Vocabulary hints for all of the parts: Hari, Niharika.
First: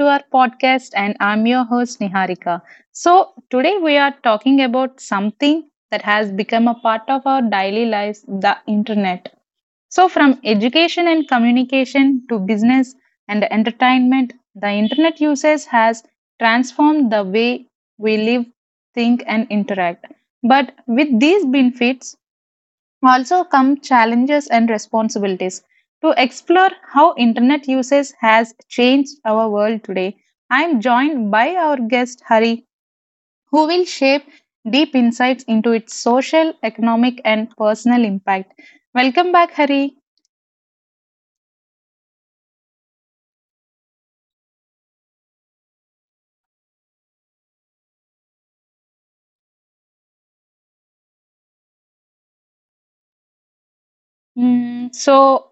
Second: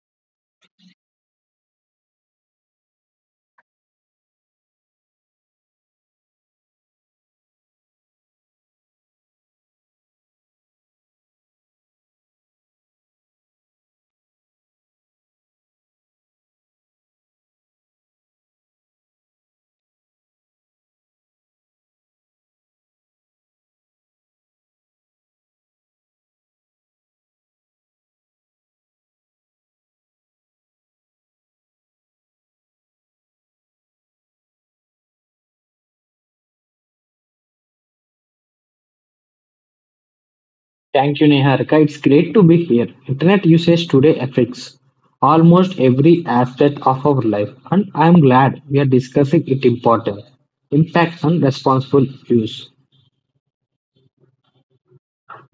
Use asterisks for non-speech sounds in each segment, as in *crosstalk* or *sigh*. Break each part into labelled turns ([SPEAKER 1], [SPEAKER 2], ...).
[SPEAKER 1] to our podcast, and I'm your host, Niharika. So, today we are talking about something that has become a part of our daily lives, the internet. So, from education and communication to business and entertainment, the internet usage has transformed the way we live, think, and interact. But with these benefits, also come challenges and responsibilities. To explore how internet usage has changed our world today, I am joined by our guest Hari, who will shape deep insights into its social, economic, and personal impact. Welcome back, Hari.
[SPEAKER 2] Thank you, Neharika. It's great to be here. Internet usage today affects almost every aspect of our life, and I'm glad we are discussing its importance, impact, and responsible use.
[SPEAKER 1] Mm, so,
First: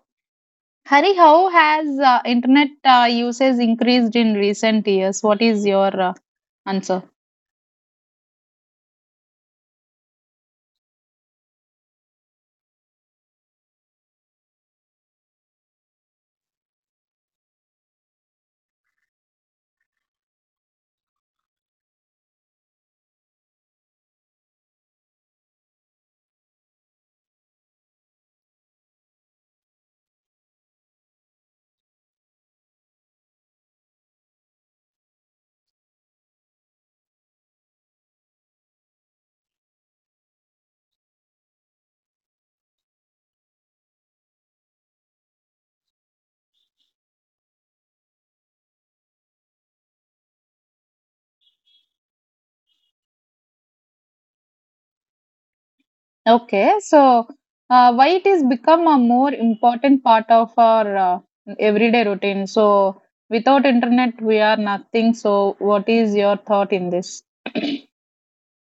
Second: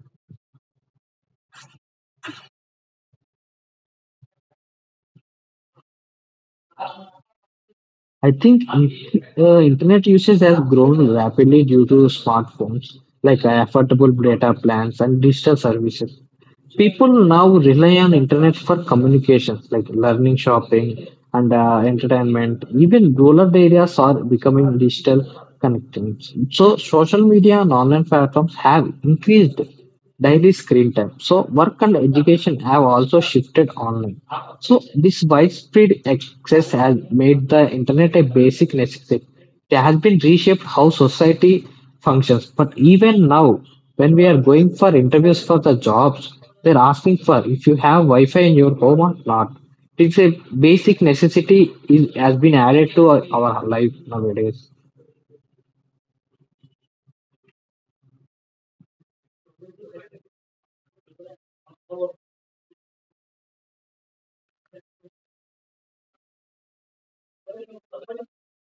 [SPEAKER 1] Hari, how has internet usage increased in recent years? What is your answer?
[SPEAKER 2] I think in- Internet usage has grown rapidly due to smartphones, like affordable data plans and digital services. People now rely on internet for communications, like learning, shopping, and entertainment. Even rural areas are becoming digital connections. So social media and online platforms have increased daily screen time. So work and education have also shifted online. So this widespread access has made the internet a basic necessity. It has been reshaped how society functions. But even now, when we are going for interviews for the jobs, they're asking for if you have Wi-Fi in your home or not. It's a basic necessity is, has been added to our life nowadays.
[SPEAKER 1] Okay, so why it is become a more important part of our everyday routine? So without internet, we are nothing. So what is your thought in this?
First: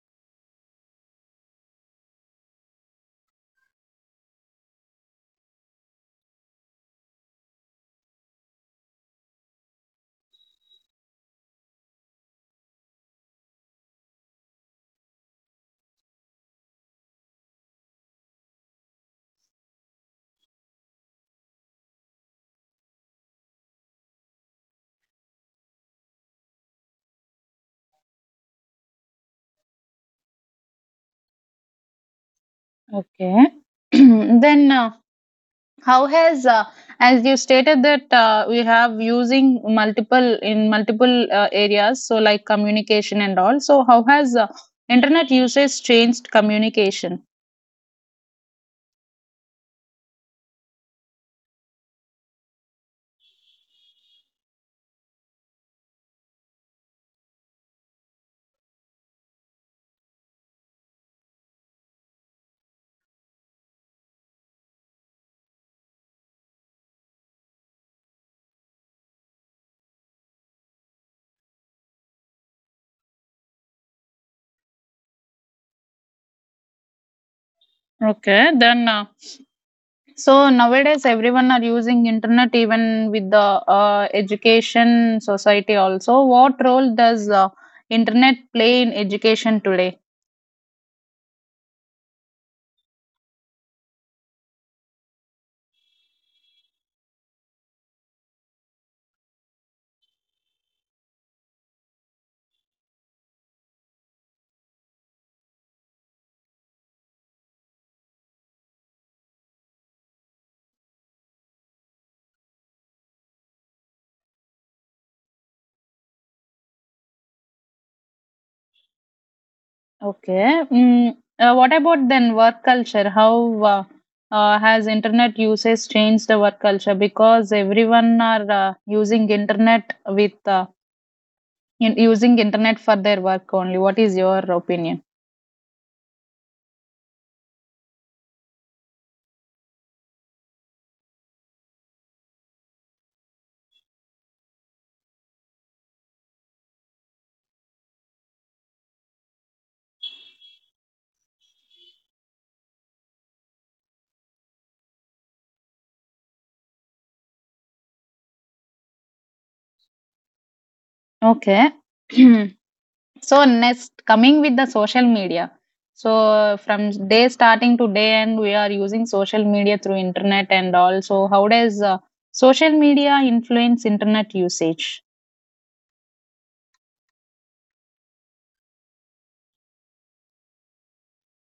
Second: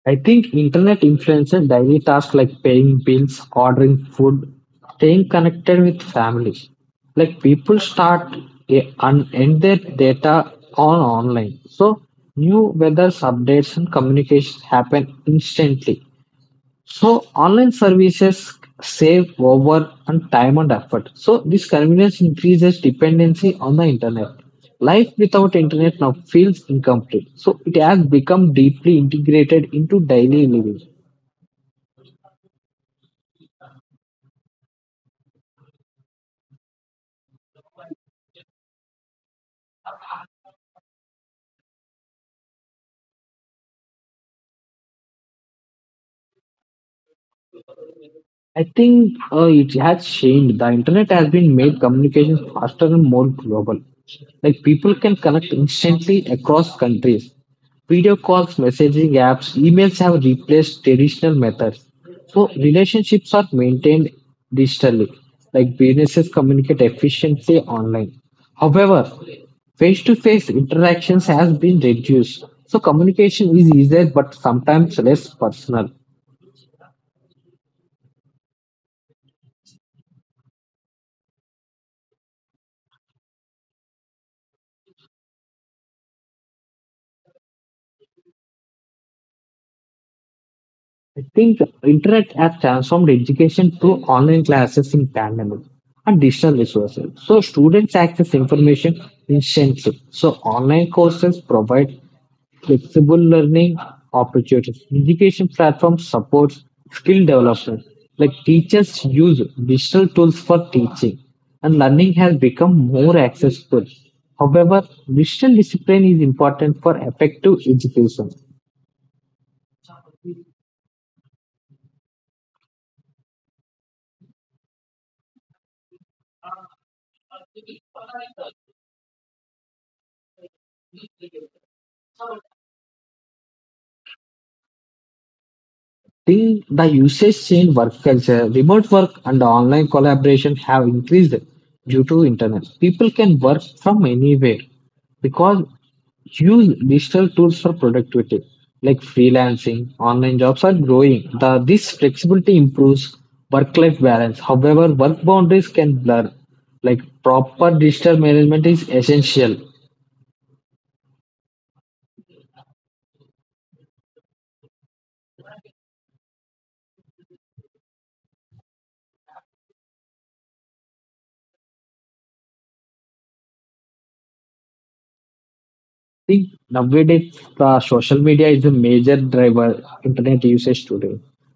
[SPEAKER 2] I think internet influences daily tasks like paying bills, ordering food, staying connected with families. Like people start and end their data on online. So new weather updates and communications happen instantly. So online services save over and time and effort. So this convenience increases dependency on the internet. Life without internet now feels incomplete. So it has become deeply integrated into daily living.
[SPEAKER 1] Okay, *clears throat* then how has as you stated that we have using multiple areas, so like communication and all. So how has internet usage changed communication?
[SPEAKER 2] I think It has changed. The internet has been made communication faster and more global. Like people can connect instantly across countries. Video calls, messaging apps, emails have replaced traditional methods. So relationships are maintained digitally. Like businesses communicate efficiently online. However, face-to-face interactions has been reduced. So communication is easier but sometimes less personal.
[SPEAKER 1] Okay, then. So nowadays, everyone are using internet, even with the education society also. What role does internet play in education today?
[SPEAKER 2] I think internet has transformed education through online classes in pandemic and digital resources. So students access information instantly. So online courses provide flexible learning opportunities. Education platforms supports skill development. Like teachers use digital tools for teaching and learning has become more accessible. However, digital discipline is important for effective education.
[SPEAKER 1] Okay. What about then work culture? How has internet usage changed the work culture? Because everyone are using internet using internet for their work only. What is your opinion?
[SPEAKER 2] Still, the usage in work culture, remote work, and online collaboration have increased due to internet. People can work from anywhere because use digital tools for productivity, like freelancing online jobs are growing the, this flexibility improves work-life balance. However, work boundaries can blur, like proper digital management is essential.
[SPEAKER 1] Okay. *clears throat* So next, coming with the social media. So from day starting to day end, we are using social media through internet and all. So how does social media influence internet usage?
[SPEAKER 2] Think nowadays social media is a major driver internet usage today.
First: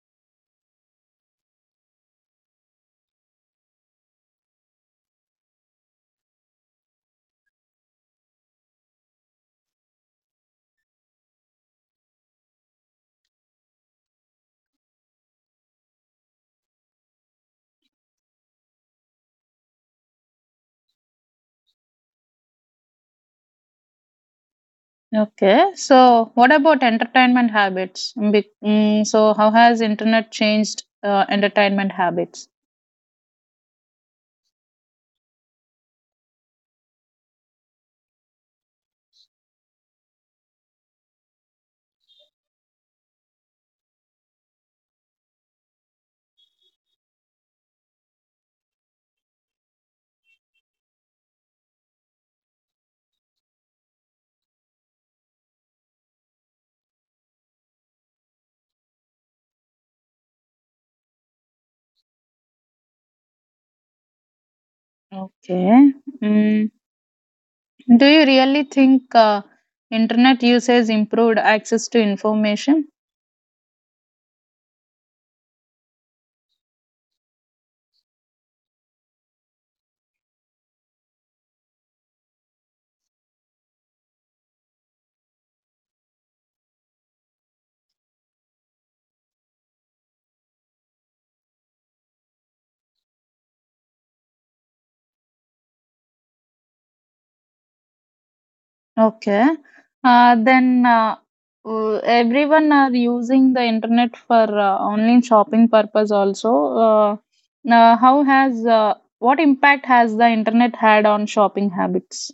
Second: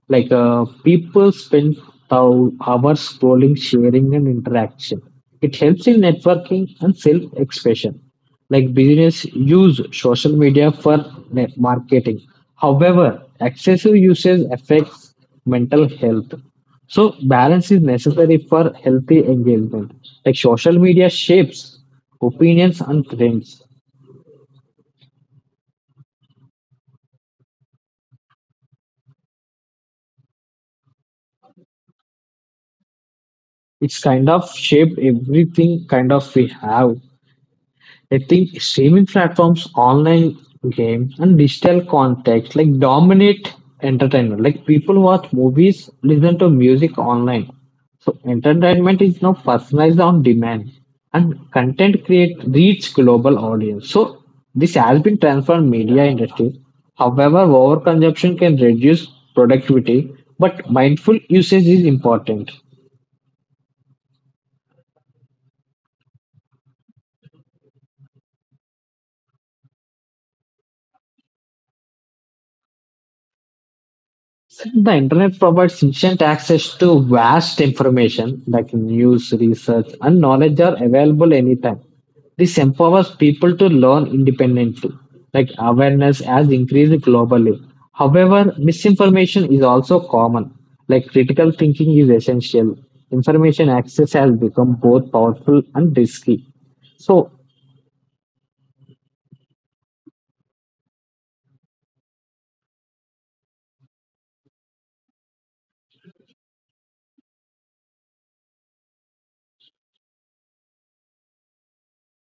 [SPEAKER 2] Like people spend hours scrolling, sharing, and interaction. It helps in networking and self-expression. Like business use social media for net marketing. However, excessive usage affects mental health. So balance is necessary for healthy engagement. Like social media shapes opinions and trends.
[SPEAKER 1] Okay, so what about entertainment habits? So how has internet changed entertainment habits?
[SPEAKER 2] It's kind of shaped everything kind of we have. I think streaming platforms, online games, and digital context like dominate entertainment. Like people watch movies, listen to music online. So entertainment is now personalized on demand, and content create reach global audience. So this has been transformed media industry. However, overconsumption can reduce productivity, but mindful usage is important.
[SPEAKER 1] Okay. Mm, do you really think internet usage improved access to information?
[SPEAKER 2] The internet provides instant access to vast information like news, research, and knowledge are available anytime. This empowers people to learn independently, like awareness has increased globally. However, misinformation is also common, like critical thinking is essential. Information access has become both powerful and risky. So,
[SPEAKER 1] Okay. Then Everyone are using the internet for online shopping purpose also. Uh, how has What impact has the internet had on shopping habits?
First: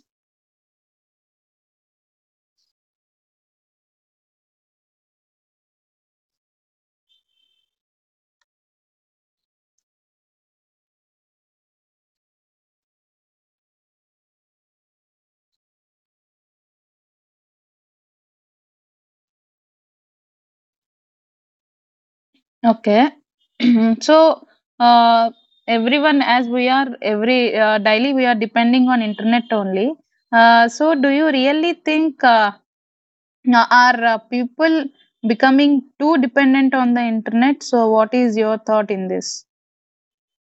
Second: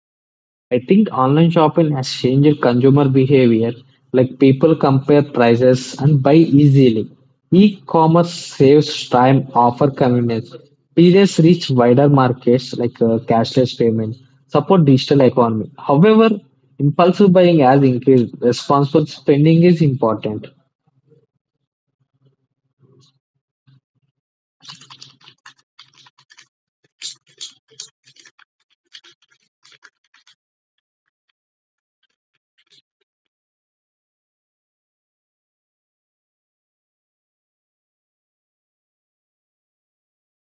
[SPEAKER 2] I think online shopping has changed consumer behavior, like people compare prices and buy easily. E-commerce saves time, offer convenience. Periods reach wider markets like cashless payment, support digital economy. However, impulsive buying has increased. Responsible spending is important.
[SPEAKER 1] Okay. *clears throat* So uh, everyone as we are every daily we are depending on internet only. So do you really think are people becoming too dependent on the internet? So what is your thought in this?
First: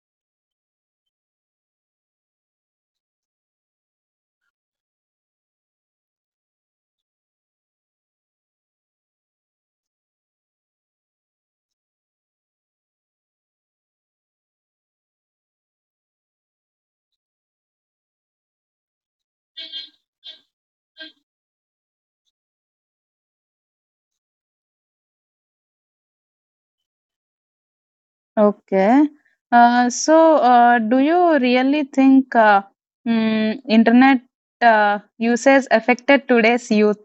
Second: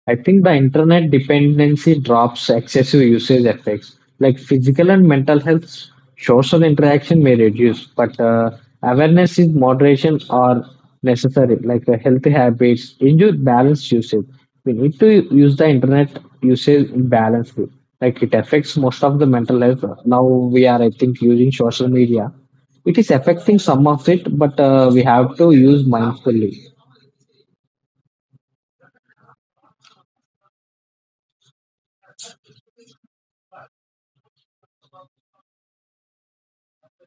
[SPEAKER 2] I think the internet dependency drops excessive usage effects. Like physical and mental health, social interaction may reduce, but awareness is moderation are necessary. Like healthy habits, injure balanced usage. We need to use the internet usage in balance way. Like it affects most of the mental health. Now we are, I think, using social media. It is affecting some of it, but we have to use mindfully.
[SPEAKER 1] Okay. Do you really think internet usage affected today's youth?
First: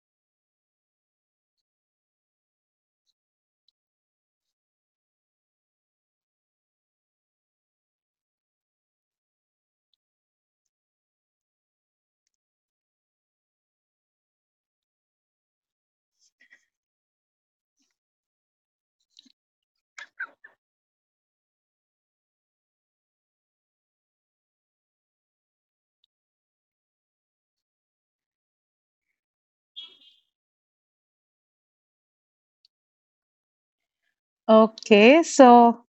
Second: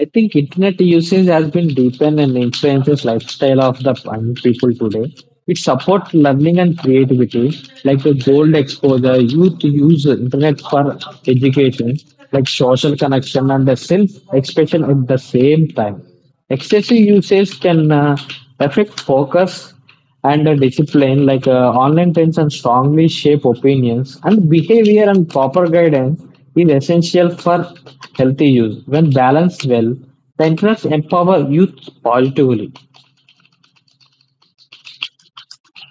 [SPEAKER 2] I think internet usage has been deepened and influences lifestyle of the young people today. It supports learning and creativity, like the gold exposure. Youth use internet for education, like social connection and the self-expression at the same time. Excessive usage can affect focus and the discipline, like online tension strongly shape opinions and behavior, and proper guidance is essential for healthy use. When balanced well, the internet empower youth positively.
[SPEAKER 1] Okay. So,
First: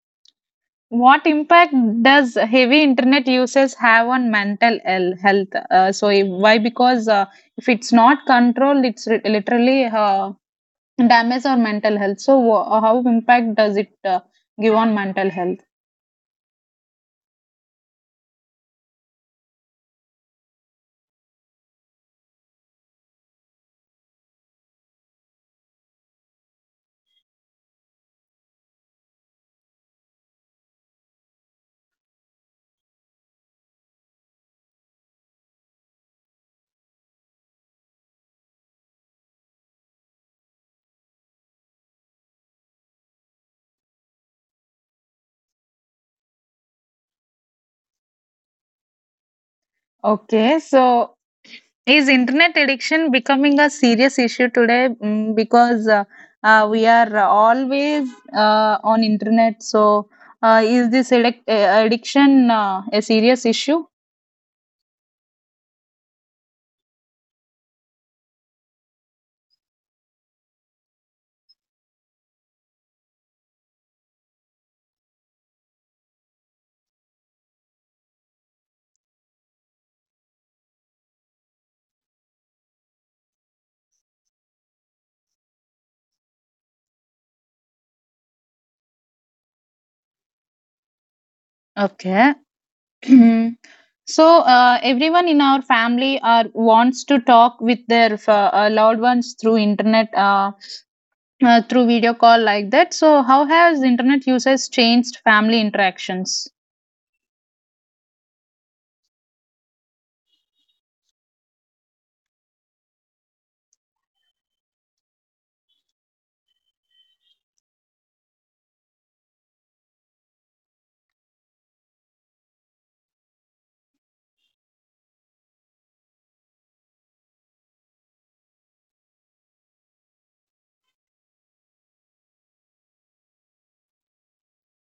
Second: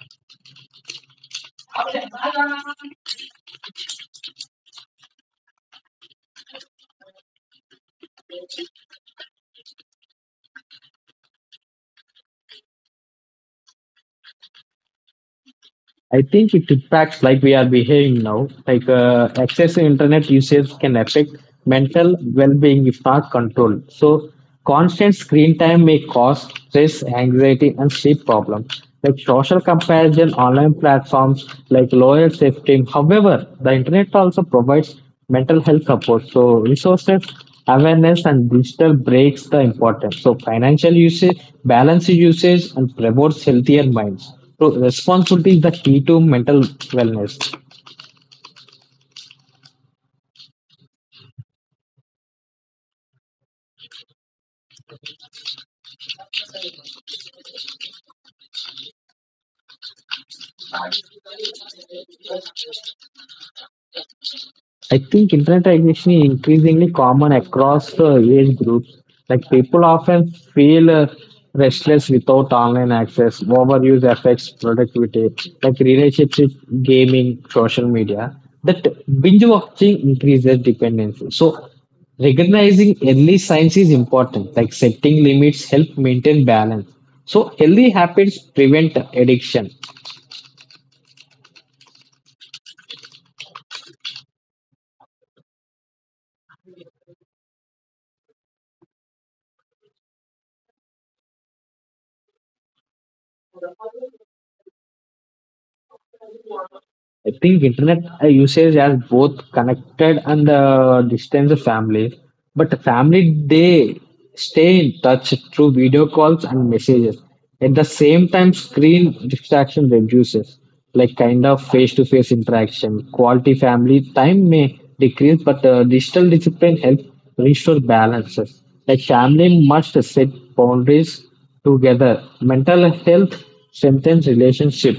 [SPEAKER 1] what impact does heavy internet usage have on mental health? Why? Because if it's not controlled, literally damage our mental health. So, how impact does it give on mental health?
[SPEAKER 2] I think it impacts like we are behaving now. Like excessive internet usage can affect mental well-being if not controlled. So constant screen time may cause stress, anxiety, and sleep problems. Like social comparison, online platforms, like lower safety. However, the internet also provides mental health support. So resources awareness and digital breaks the importance. So financial usage, balanced usage, and promotes healthier minds. So responsibility is the key to mental wellness.
[SPEAKER 1] Okay. So, is internet addiction becoming a serious issue today? Mm, because We are always on internet. So, is this addiction a serious issue?
[SPEAKER 2] I think internet addiction is increasingly common across age groups. Like people often feel restless without online access. Overuse affects productivity, like relationships, with gaming, social media. That binge watching increases dependency. So recognizing early signs is important. Like setting limits help maintain balance. So healthy habits prevent addiction.
[SPEAKER 1] Okay. *clears throat* So everyone in our family are wants to talk with their loved ones through internet, through video call like that. So, how has internet usage changed family interactions?
[SPEAKER 2] I think internet usage has both connected and distance the family. But the family, they stay in touch through video calls and messages. At the same time, screen distraction reduces, like kind of face-to-face interaction. Quality family time may decrease, but digital discipline helps restore balances. Like family must set boundaries together. Mental health strengthens relationship.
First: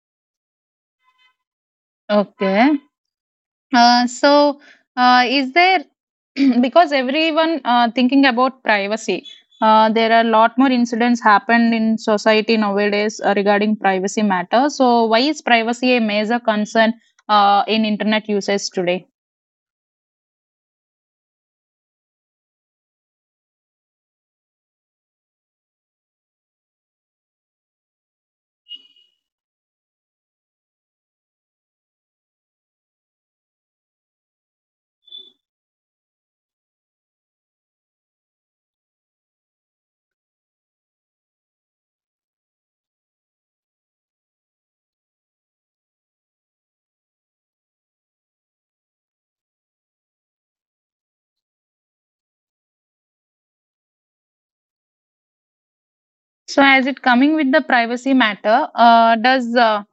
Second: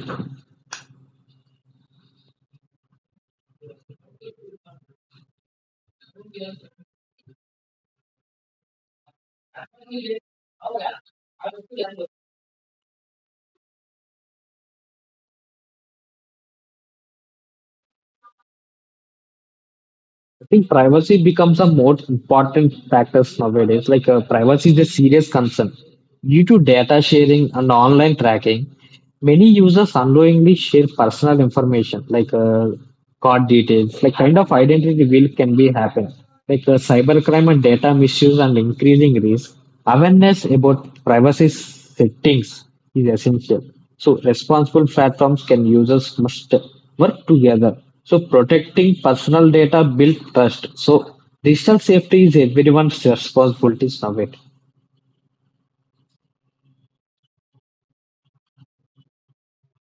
[SPEAKER 1] Okay. Uh, so, is there *clears throat* because everyone thinking about privacy, there are a lot more incidents happened in society nowadays regarding privacy matter. So, why is privacy a major concern in internet usage today?
[SPEAKER 2] I think privacy becomes a more important factor nowadays. Like privacy is a serious concern due to data sharing and online tracking. Many users unknowingly share personal information like card details, like kind of identity reveal can be happen, like cybercrime and data misuse and increasing risk. Awareness about privacy settings is essential. So responsible platforms can users must work together. So protecting personal data build trust. So digital safety is everyone's responsibility nowadays.
[SPEAKER 1] So, as it coming with the privacy matter, does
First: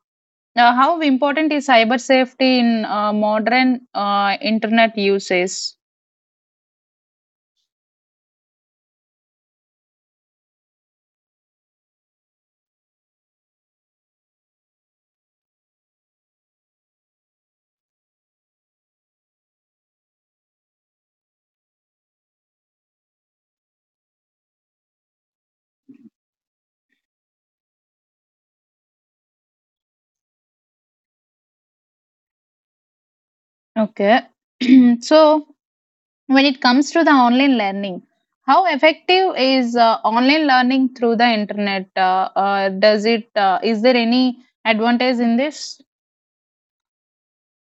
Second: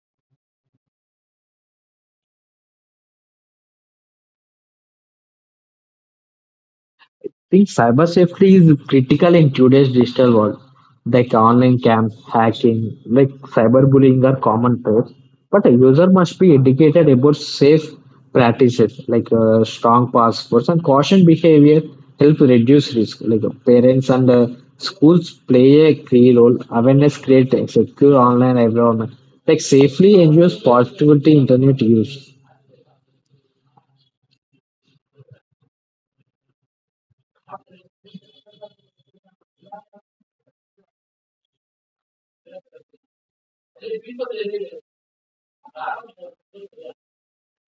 [SPEAKER 1] how important is cyber safety in modern internet usage?
[SPEAKER 2] I think cyber safety is critical in today's digital world. Like online camps, hacking, like cyberbullying are common threats. But a user must be educated about safe practices, like strong passwords and caution behavior help reduce risk. Like parents and schools play a key role. Awareness creates a secure online environment. Like safely ensures positivity internet use.
[SPEAKER 1] Okay, *clears throat* so. When it comes to the online learning, how effective is online learning through the internet? Does it is there any advantage in this?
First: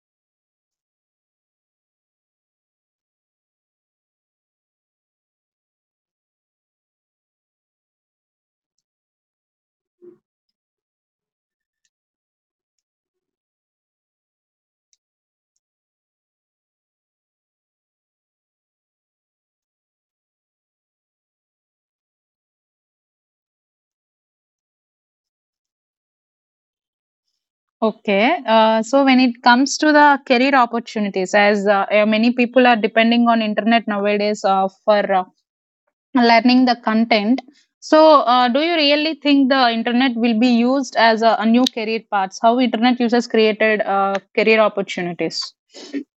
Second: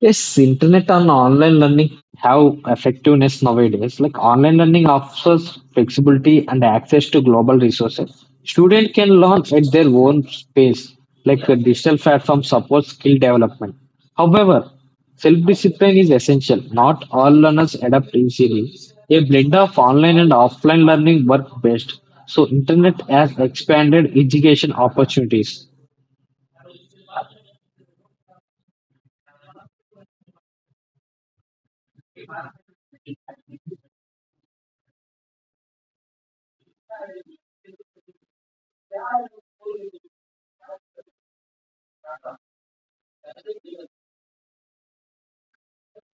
[SPEAKER 2] Yes, internet and online learning have effectiveness nowadays. Like online learning offers flexibility and access to global resources. Students can learn at their own pace, like a digital platform supports skill development. However, self-discipline is essential. Not all learners adapt easily. A blend of online and offline learning work best. So internet has expanded education opportunities.
[SPEAKER 1] Okay, so when it comes to the career opportunities, as many people are depending on internet nowadays for learning the content. So, do you really think the internet will be used as a new career paths? How internet users created career opportunities?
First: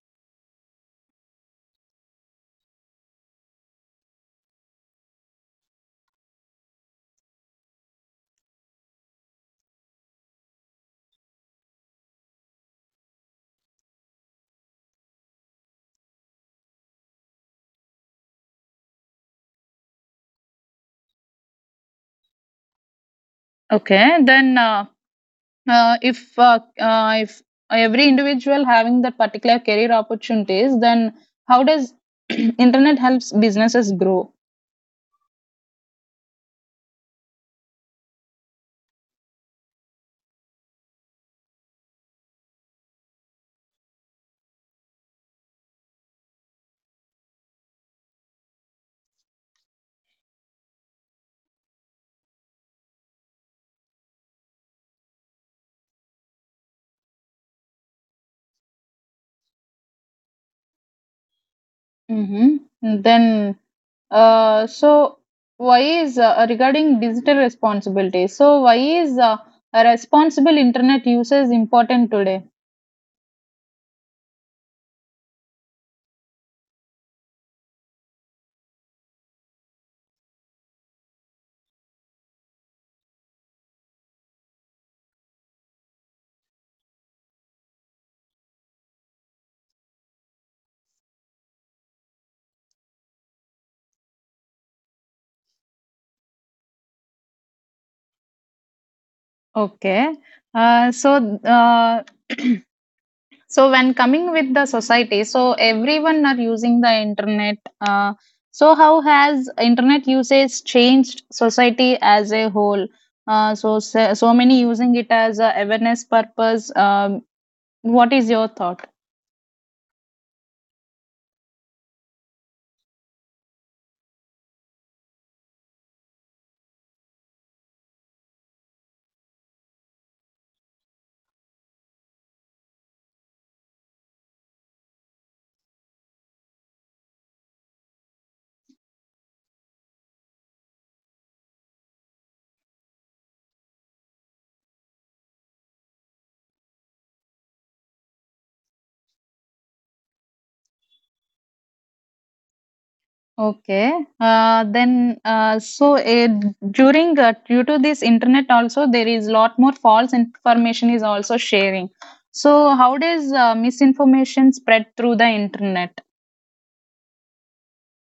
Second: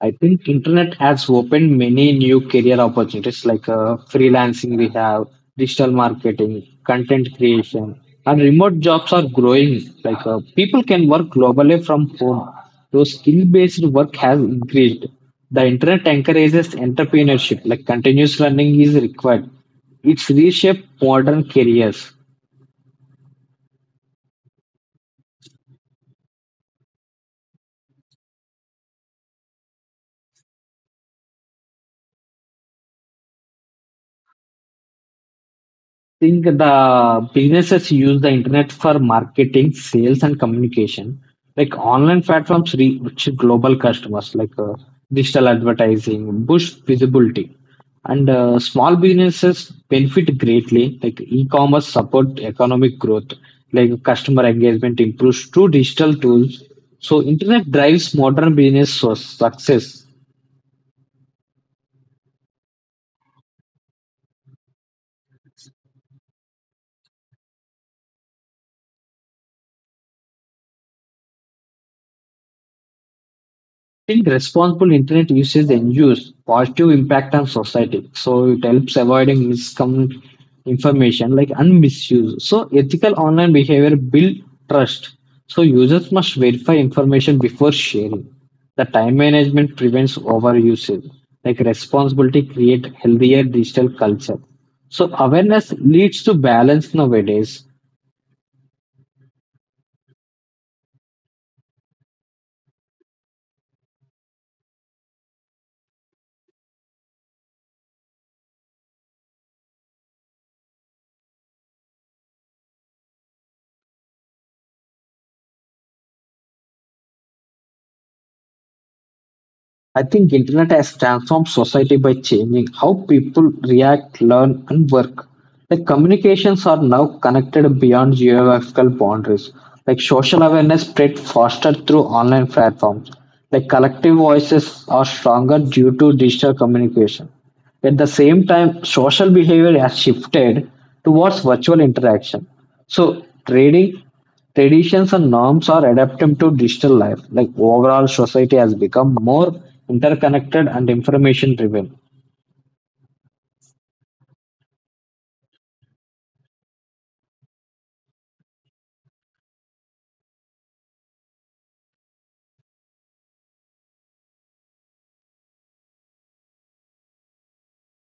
[SPEAKER 2] I think internet has opened many new career opportunities like freelancing we have, digital marketing, content creation, and remote jobs are growing. Like people can work globally from home. So skill-based work has increased. The internet encourages entrepreneurship, like continuous learning is required. It's reshaped modern careers.
[SPEAKER 1] Okay, then. If every individual having that particular career opportunities, then how does *clears throat* internet helps businesses grow?
[SPEAKER 2] Think the businesses use the internet for marketing, sales, and communication. Like online platforms reach global customers, like digital advertising, boost visibility, and small businesses benefit greatly. Like e-commerce support economic growth, like customer engagement improves through digital tools. So internet drives modern business success.
[SPEAKER 1] Mm-hmm. then so Why is regarding digital responsibility, so why is a responsible internet usage important today?
[SPEAKER 2] I think responsible internet usage ensures positive impact on society. So it helps avoiding misinformation like and misuse. So ethical online behavior build trust. So users must verify information before sharing. The time management prevents overusage. Like responsibility create healthier digital culture. So awareness leads to balance nowadays.
[SPEAKER 1] Okay. uh, so uh, *clears throat* So when coming with the society, so everyone are using the internet. So how has internet usage changed society as a whole? So so so many using it as a awareness purpose. What is your thought?
[SPEAKER 2] I think internet has transformed society by changing how people react, learn and work. Like communications are now connected beyond geographical boundaries. Like social awareness spread faster through online platforms. Like collective voices are stronger due to digital communication. At the same time, social behavior has shifted towards virtual interaction. So, trading traditions and norms are adapting to digital life. Like overall, society has become more interconnected and information driven.
[SPEAKER 1] Okay. Then so During due to this internet also there is lot more false information is also sharing. So how does misinformation spread through the internet?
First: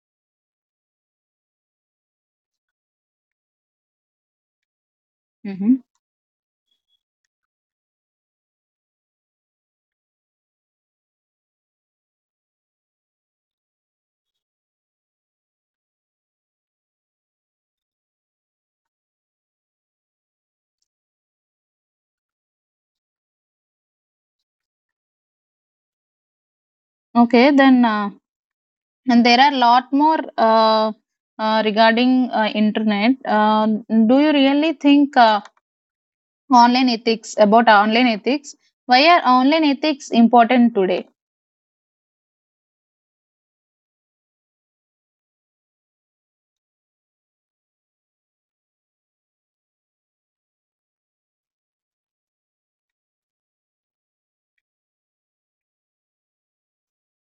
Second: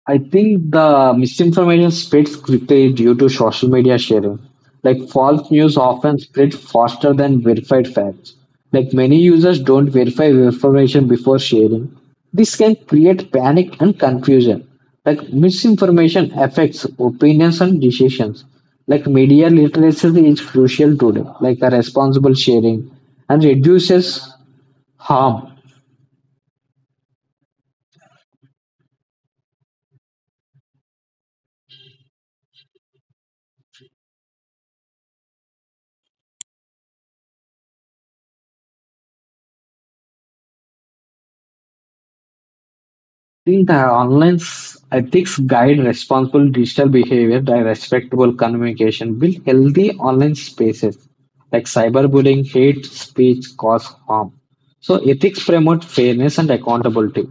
[SPEAKER 2] I think the misinformation spreads quickly due to social media sharing. Like false
[SPEAKER 1] hmm
[SPEAKER 2] news often spread faster than verified facts. Like many users don't verify information before sharing. This can create panic and confusion. Like misinformation affects opinions and decisions. Like media literacy is crucial today, like a responsible sharing and reduces harm.
[SPEAKER 1] Okay, then. And there are lot more regarding internet. Do you really think online ethics? Why are online ethics important today?
[SPEAKER 2] Think the online ethics guide responsible digital behavior. The respectable communication build healthy online spaces, like cyberbullying hate speech cause harm. So ethics promote fairness and accountability.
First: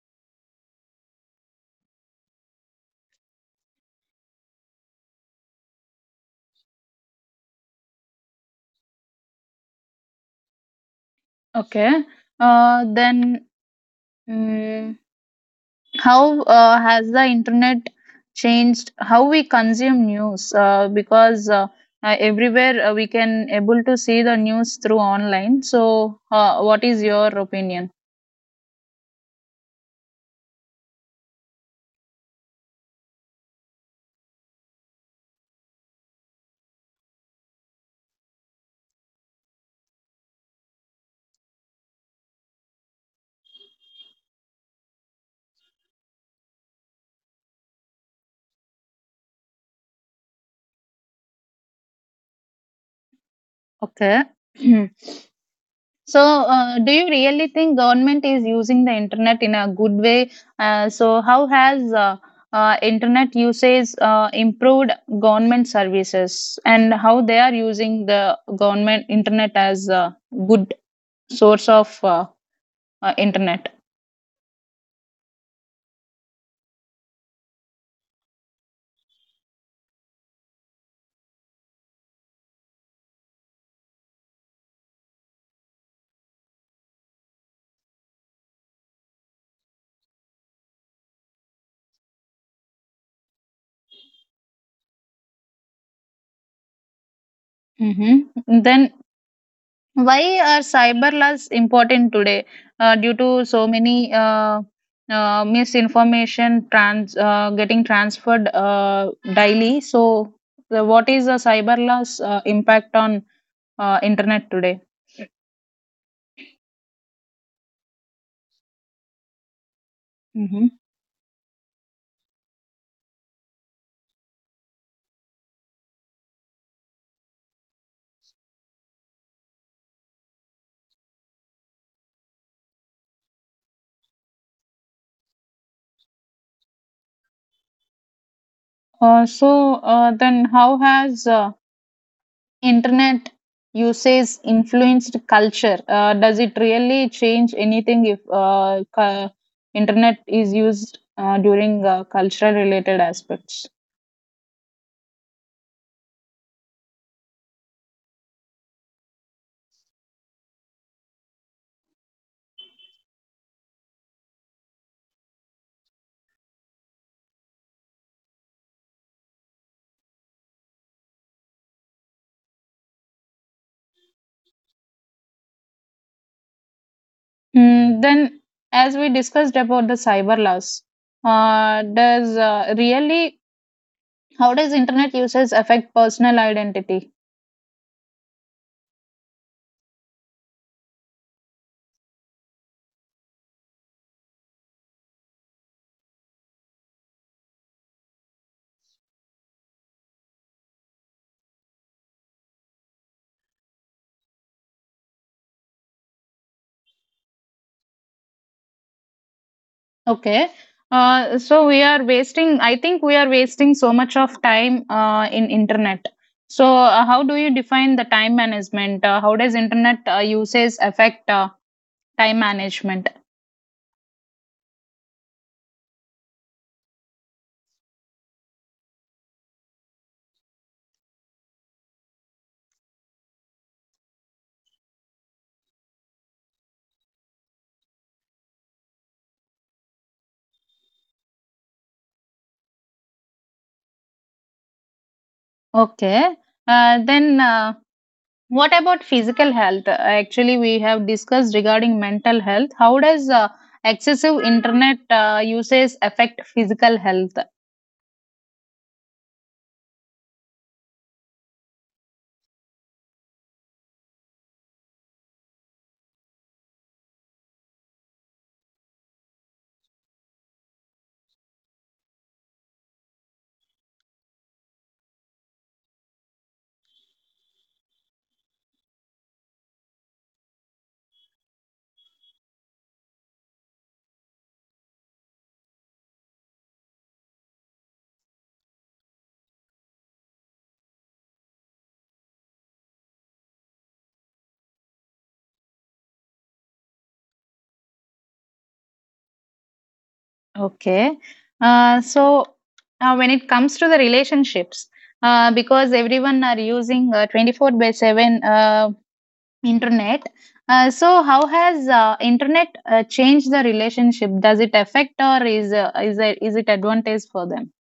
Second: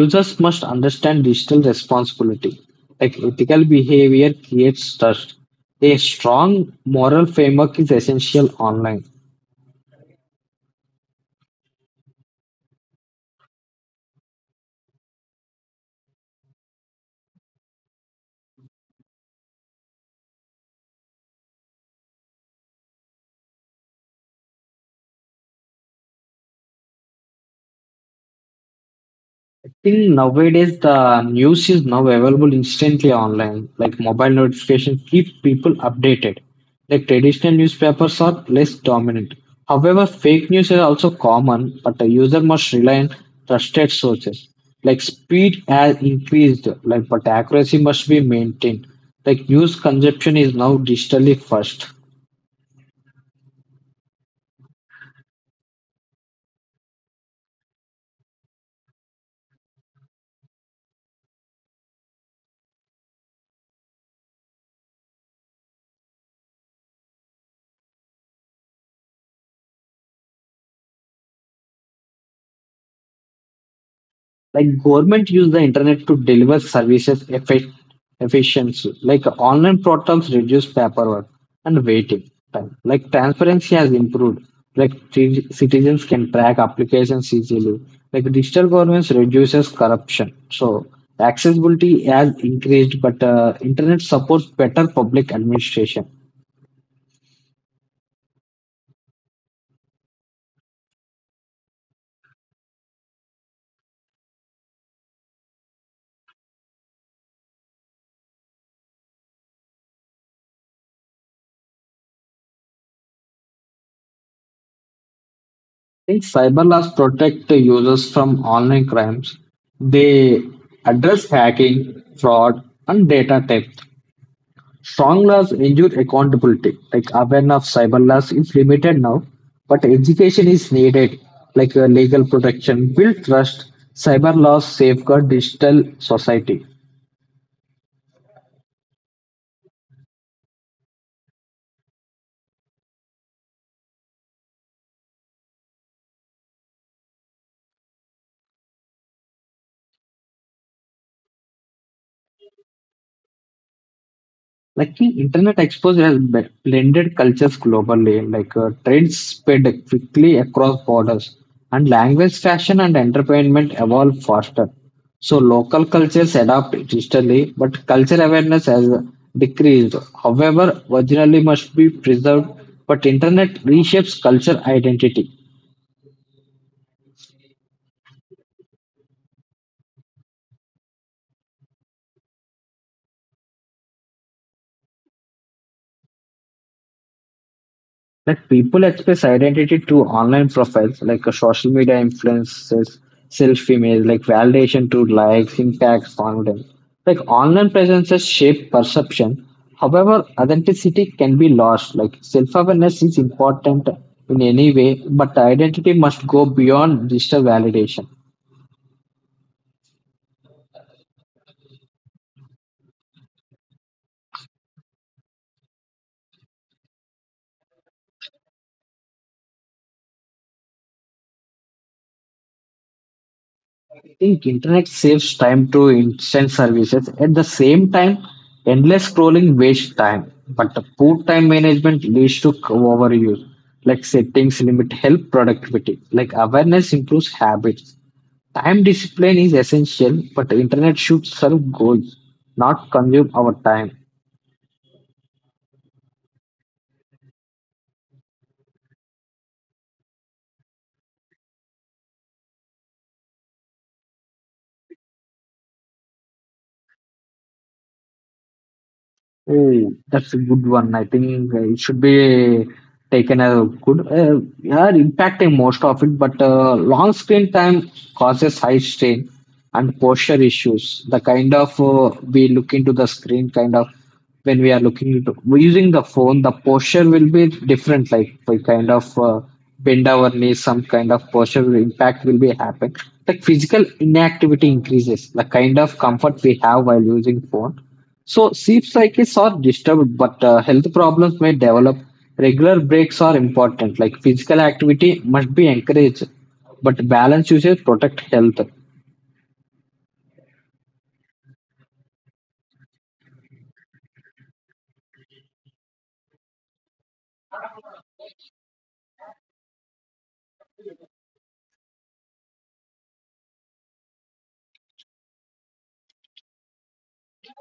[SPEAKER 2] Users must understand digital responsibility, like ethical behavior creates trust. A strong moral framework is essential online.
[SPEAKER 1] Okay. Uh, then mm, how has the internet changed how we consume news? Because Everywhere we can able to see the news through online. So, what is your opinion?
[SPEAKER 2] I think nowadays the news is now available instantly online. Like mobile notifications keep people updated. Like traditional newspapers are less dominant. However, fake news is also common, but the user must rely on trusted sources. Like speed has increased, like but accuracy must be maintained. Like news consumption is now digitally first.
[SPEAKER 1] Okay. *clears throat* So, do you really think government is using the internet in a good way? So, how has Internet usage improved government services, and how they are using the government internet as a good source of internet?
[SPEAKER 2] Like government use the internet to deliver efficiency, like online portals reduce paperwork and waiting time. Like transparency has improved, like citizens can track applications easily, like digital governance reduces corruption. So accessibility has increased, but internet supports better public administration.
[SPEAKER 1] hmm Then, why are cyber laws important today? Due to so many misinformation trans getting transferred daily. So, what is the cyber laws impact on internet today?
[SPEAKER 2] I think cyber laws protect the users from online crimes. They
[SPEAKER 1] hmm
[SPEAKER 2] address hacking, fraud, and data theft. Strong laws ensure accountability, like awareness of cyber laws is limited now, but education is needed, like legal protection, build trust, cyber laws safeguard digital society.
[SPEAKER 1] Uh, so how has internet usage influenced culture? Does it really change anything if internet is used during cultural related aspects?
[SPEAKER 2] Like the internet exposure has blended cultures globally, like trends spread quickly across borders, and language, fashion, and entertainment evolve faster. So local cultures adapt digitally, but culture awareness has decreased. However, originally must be preserved, but internet reshapes culture identity.
[SPEAKER 1] Then, as we discussed about the cyber loss, does really how does internet usage affect personal identity?
[SPEAKER 2] Like people express identity through online profiles, like social media influences, self-image, like validation through likes, impacts, confidence. Like online presences shape perception. However, authenticity can be lost. Like self-awareness is important in any way, but identity must go beyond digital validation.
[SPEAKER 1] Okay, so we are wasting. I think we are wasting so much of time in internet. So, how do you define the time management? How does internet usage affect time management?
[SPEAKER 2] I think internet saves time to instant services. At the same time, endless scrolling wastes time. But the poor time management leads to overuse. Like settings limit help productivity. Like awareness improves habits. Time discipline is essential, but the internet should serve goals, not consume our time.
[SPEAKER 1] Okay, then. What about physical health? Actually, we have discussed regarding mental health. How does excessive internet usage affect physical health?
[SPEAKER 2] Oh, that's a good one. I think it should be taken as a good. Yeah, impacting most of it, but long screen time causes high strain and posture issues. The kind of we look into the screen, kind of when we are looking into we're using the phone, the posture will be different. Like we kind of bend our knees, some kind of impact will be happen. The physical inactivity increases. The kind of comfort we have while using phone, so sleep cycles are disturbed, but health problems may develop. Regular breaks are important, like physical activity must be encouraged, but balance uses protect health.
[SPEAKER 1] Okay. Uh, so, when it comes to the relationships, because everyone are using 24 by 7 internet, so how has internet changed the relationship? Does it affect or is it advantage for them?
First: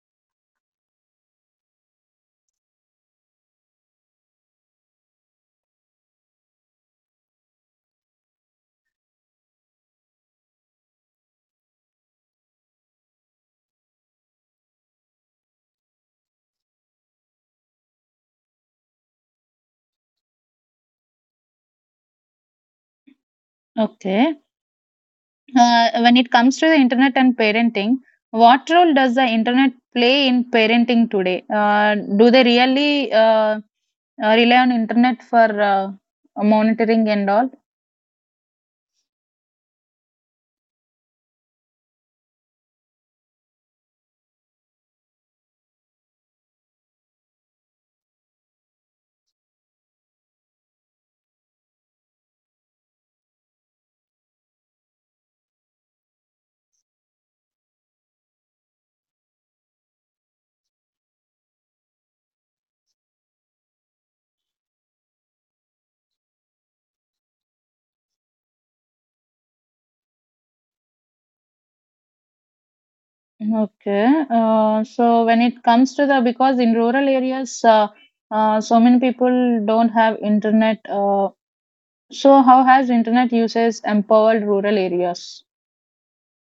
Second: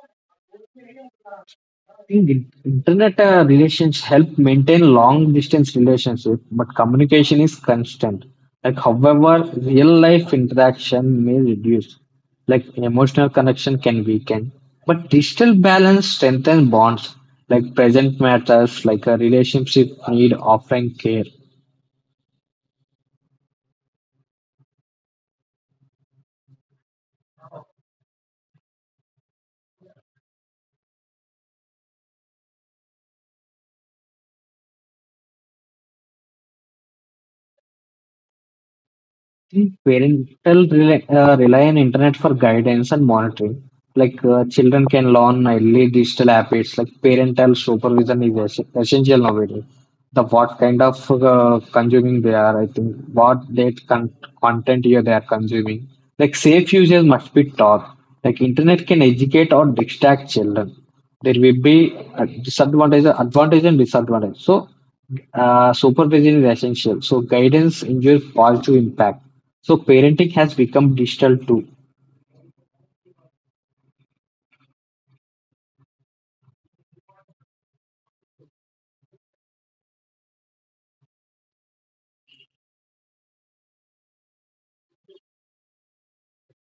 [SPEAKER 2] Think internet relations help maintain long distance relationship, but communication is constant. Like however, real life interaction may reduce, like emotional connection can weaken, but digital balance strengthens bonds. Like present matters, like a relationship need offering care.
[SPEAKER 1] Okay. When it comes to the internet and parenting, what role does the internet play in parenting today? Do they really rely on internet for monitoring and all?
[SPEAKER 2] Think parental rely on internet for guidance and monitoring. Like children can learn early digital habits. Like parental supervision is essential nowadays. The what kind of consuming they are, I think, content here they are consuming. Like safe usage must be taught. Like internet can educate or distract children. There will be a disadvantage, advantage and disadvantage. So supervision is essential. So guidance ensures positive impact. So parenting has become digital too.
[SPEAKER 1] Okay. So when it comes to the because in rural areas, so many people don't have internet. So how has internet usage empowered rural areas?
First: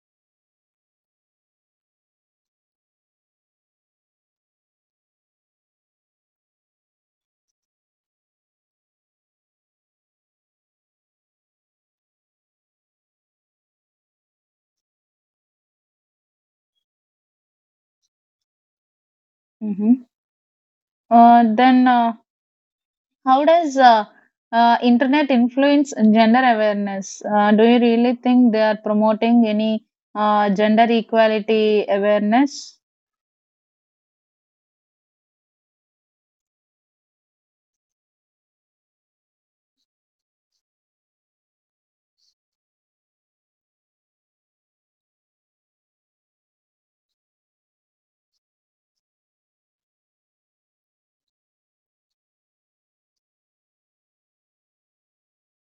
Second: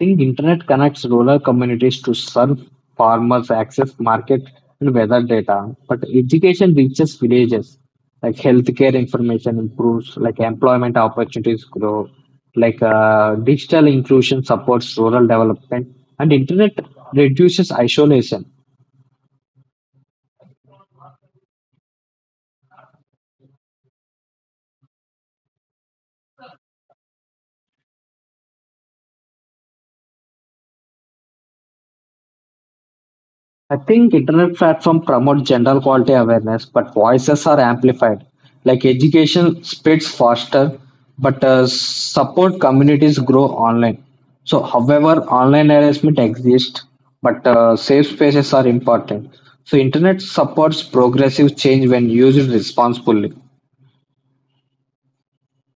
[SPEAKER 2] Think internet connects rural communities to serve farmers, access market and weather data. But education reaches villages. Like healthcare information improves, like employment opportunities grow, like digital inclusion supports rural development, and internet reduces isolation.
[SPEAKER 1] Hmm then. How does internet influence gender awareness? Do you really think they are promoting any gender equality awareness?
[SPEAKER 2] I think internet platform promote general quality awareness, but voices are amplified. Like education spreads faster, but support communities grow online. So, however, online harassment exists, but safe spaces are important. So, internet supports progressive change when used responsibly.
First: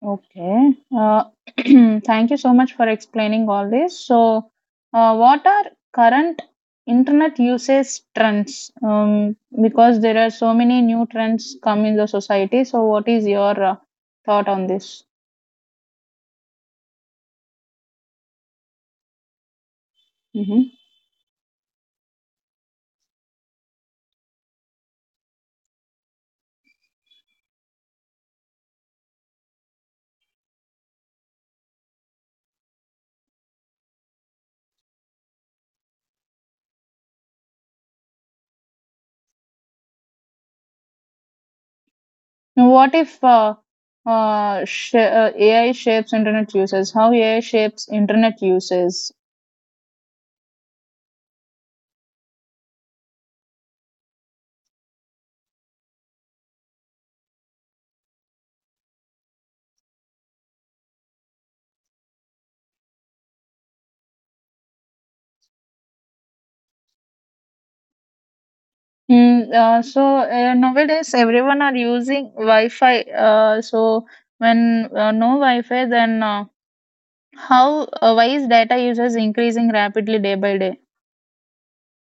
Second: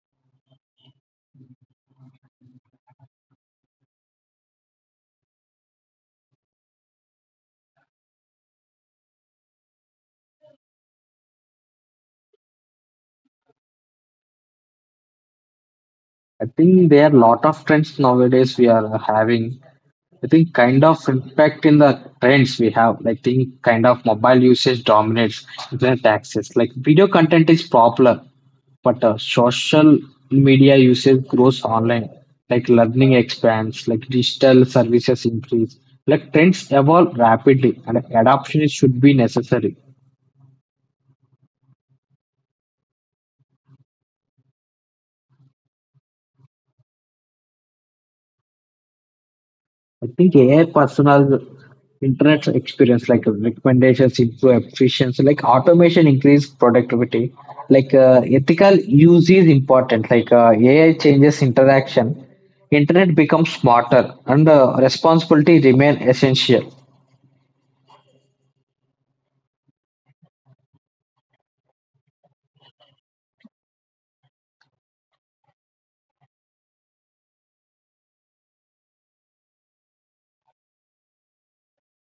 [SPEAKER 1] Okay. *clears throat* Thank you so much for explaining all this. So, what are current internet usage trends? Because there are so many new trends come in the society. So, what is your thought on this?
[SPEAKER 2] I think there are lot of trends nowadays we are having. I think
[SPEAKER 1] Mm-hmm.
[SPEAKER 2] kind of impact in the trends we have. Like think kind of mobile usage dominates internet access. Like video content is popular, but social media usage grows online. Like learning expands, like digital services increase. Like trends evolve rapidly, and adoption should be necessary.
[SPEAKER 1] Now, what if AI shapes internet uses? How AI shapes internet uses?
[SPEAKER 2] I think AI personal internet experience like recommendations improve efficiency, like automation increase productivity. Like ethical use is important. Like AI changes interaction, internet becomes smarter, and responsibility remain essential.
[SPEAKER 1] Nowadays everyone are using Wi-Fi. So when no Wi-Fi, then how why is data usage increasing rapidly day by day?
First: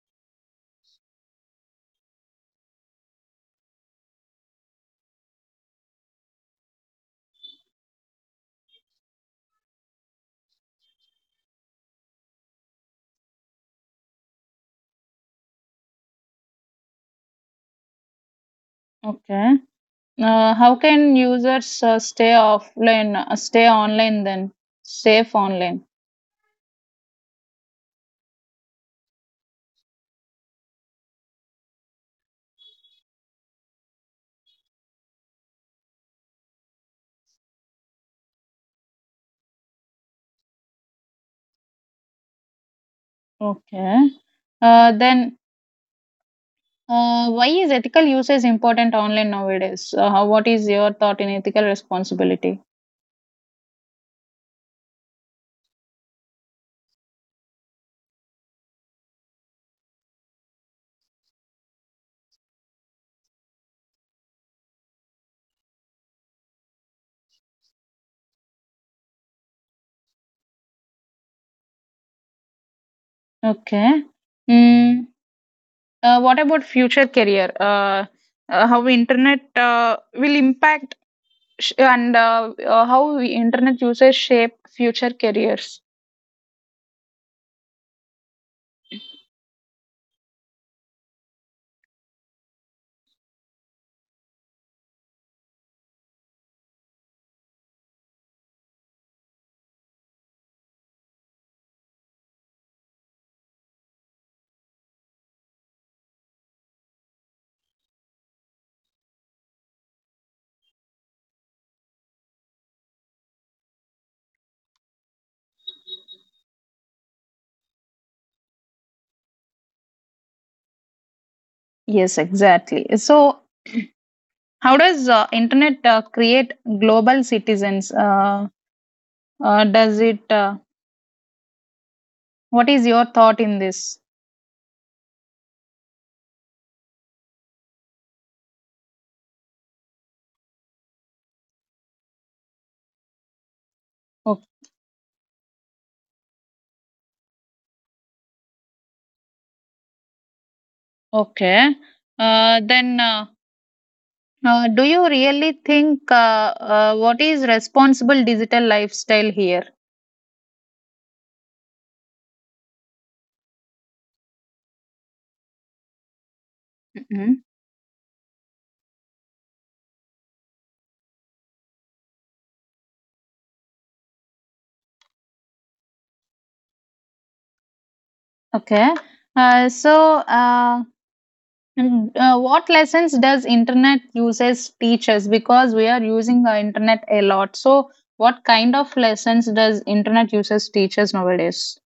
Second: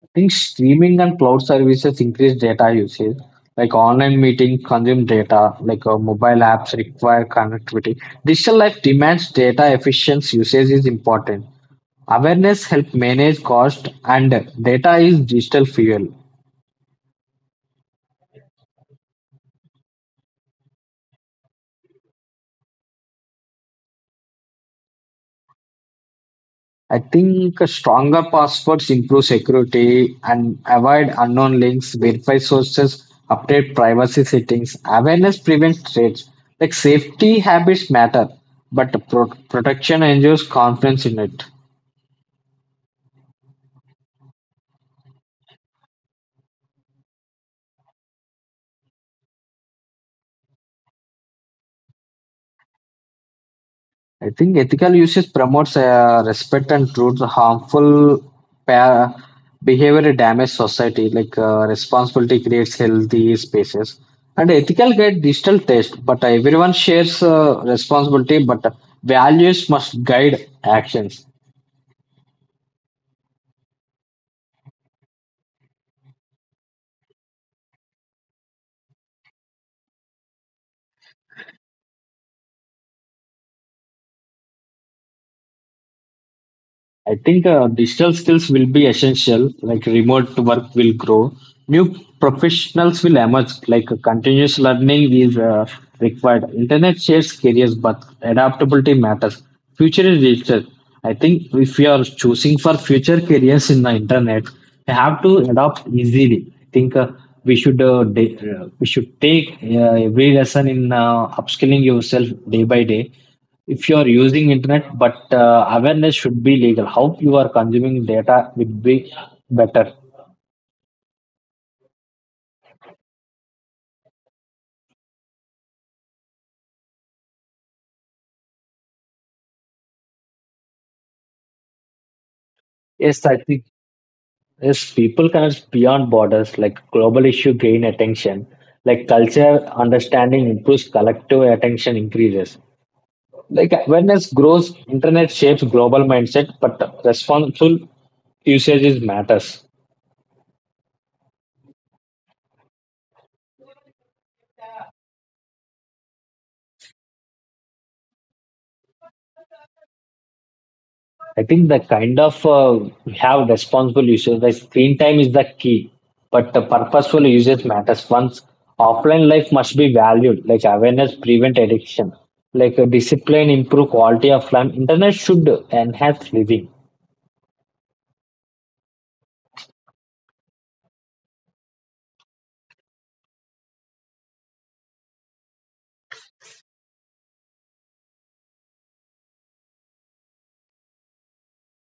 [SPEAKER 2] I think streaming and cloud services increase data usage. Like online meetings consume data, like mobile apps require connectivity. Digital life demands data efficient usage is important. Awareness help manage cost and data is digital fuel.
[SPEAKER 1] Okay. How can users stay online, then, safe online?
[SPEAKER 2] I think a stronger passwords improve security and avoid unknown links, verify sources, update privacy settings. Awareness prevents threats. Like safety habits matter, but the protection ensures confidence in it.
[SPEAKER 1] Okay. Then Why is ethical usage important online nowadays? How, what is your thought in ethical responsibility?
[SPEAKER 2] I think ethical usage promotes respect and truth. Harmful pa- behavior damage society. Like responsibility creates healthy spaces. And ethical guide digital taste. But everyone shares responsibility. But values must guide actions.
[SPEAKER 1] Okay. Mm, what about future career? How internet will impact internet usage shape future careers?
[SPEAKER 2] I think digital skills will be essential, like remote work will grow. New professionals will emerge, like continuous learning is required. Internet shapes careers, but adaptability matters. Future is digital. I think if you are choosing for future careers in the internet, you have to adapt easily. I think we should we should take every lesson in upskilling yourself day by day if you are using internet, but awareness should be legal, how you are consuming data would be better.
[SPEAKER 1] Yes, exactly. So, how does internet create global citizens? Does it? What is your
[SPEAKER 2] Yes, I
[SPEAKER 1] thought in
[SPEAKER 2] think
[SPEAKER 1] this?
[SPEAKER 2] yes, people connect beyond borders, like global issue gain attention, like culture understanding improves, collective attention increases, like awareness
[SPEAKER 1] O-
[SPEAKER 2] grows, internet shapes global mindset, but responsible usage is matters.
[SPEAKER 1] Okay. Then. Do you really think what is responsible digital lifestyle here?
[SPEAKER 2] I think the kind of we have responsible users, the screen time is the key, but the purposeful
[SPEAKER 1] hmm
[SPEAKER 2] usage matters. Once offline life must be valued, like awareness prevent addiction, like discipline improve quality of life. Internet should enhance living.
[SPEAKER 1] Okay. Uh, so, uh, what lessons does internet uses teach us? Because we are using the internet a lot. So, what kind of lessons does internet uses teach us nowadays?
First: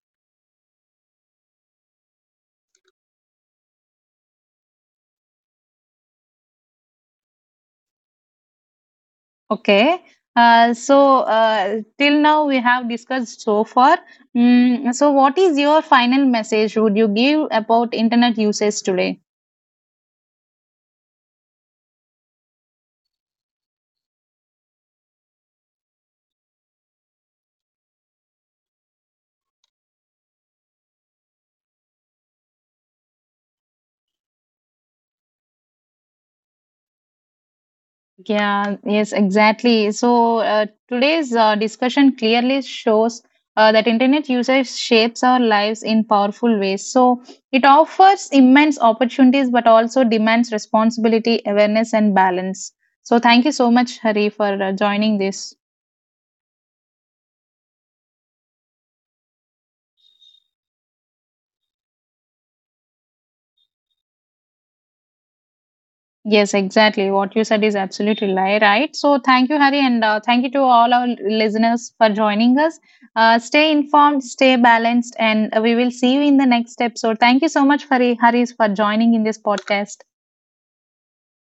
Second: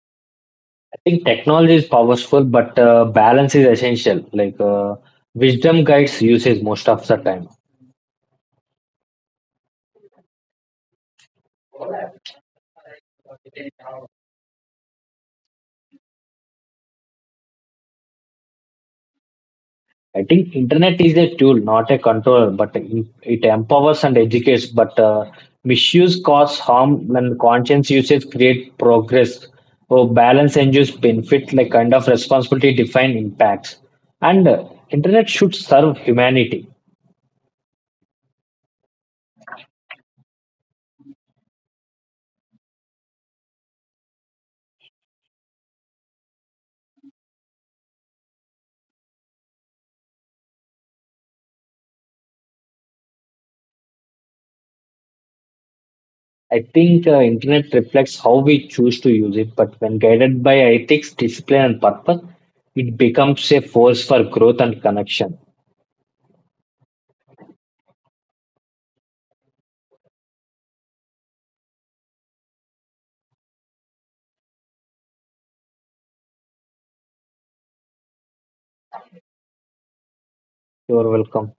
[SPEAKER 2] I think technology is powerful, but balance is essential. Like wisdom guides usage most of the time.
[SPEAKER 1] Okay. Till now we have discussed so far. So, what is your final message would you give about internet usage today?
[SPEAKER 2] I think internet is a tool, not a controller, but it empowers and educates. But misuse cause harm, and conscious usage create progress. So balance ensures benefit, like kind of responsibility define impacts. And internet should serve humanity.
[SPEAKER 1] Yeah, yes, exactly. So today's discussion clearly shows that internet usage shapes our lives in powerful ways. So it offers immense opportunities, but also demands responsibility, awareness, and balance. So thank you so much, Hari, for joining this.
[SPEAKER 2] I think internet reflects how we choose to use it, but when guided by ethics, discipline, and purpose, it becomes a force for growth and connection.
[SPEAKER 1] Yes, exactly. What you said is absolutely right. So, thank you, Hari, and thank you to all our listeners for joining us. Stay informed, stay balanced, and we will see you in the next episode. Thank you so much, Hari, for joining in this podcast.
[SPEAKER 2] You are welcome.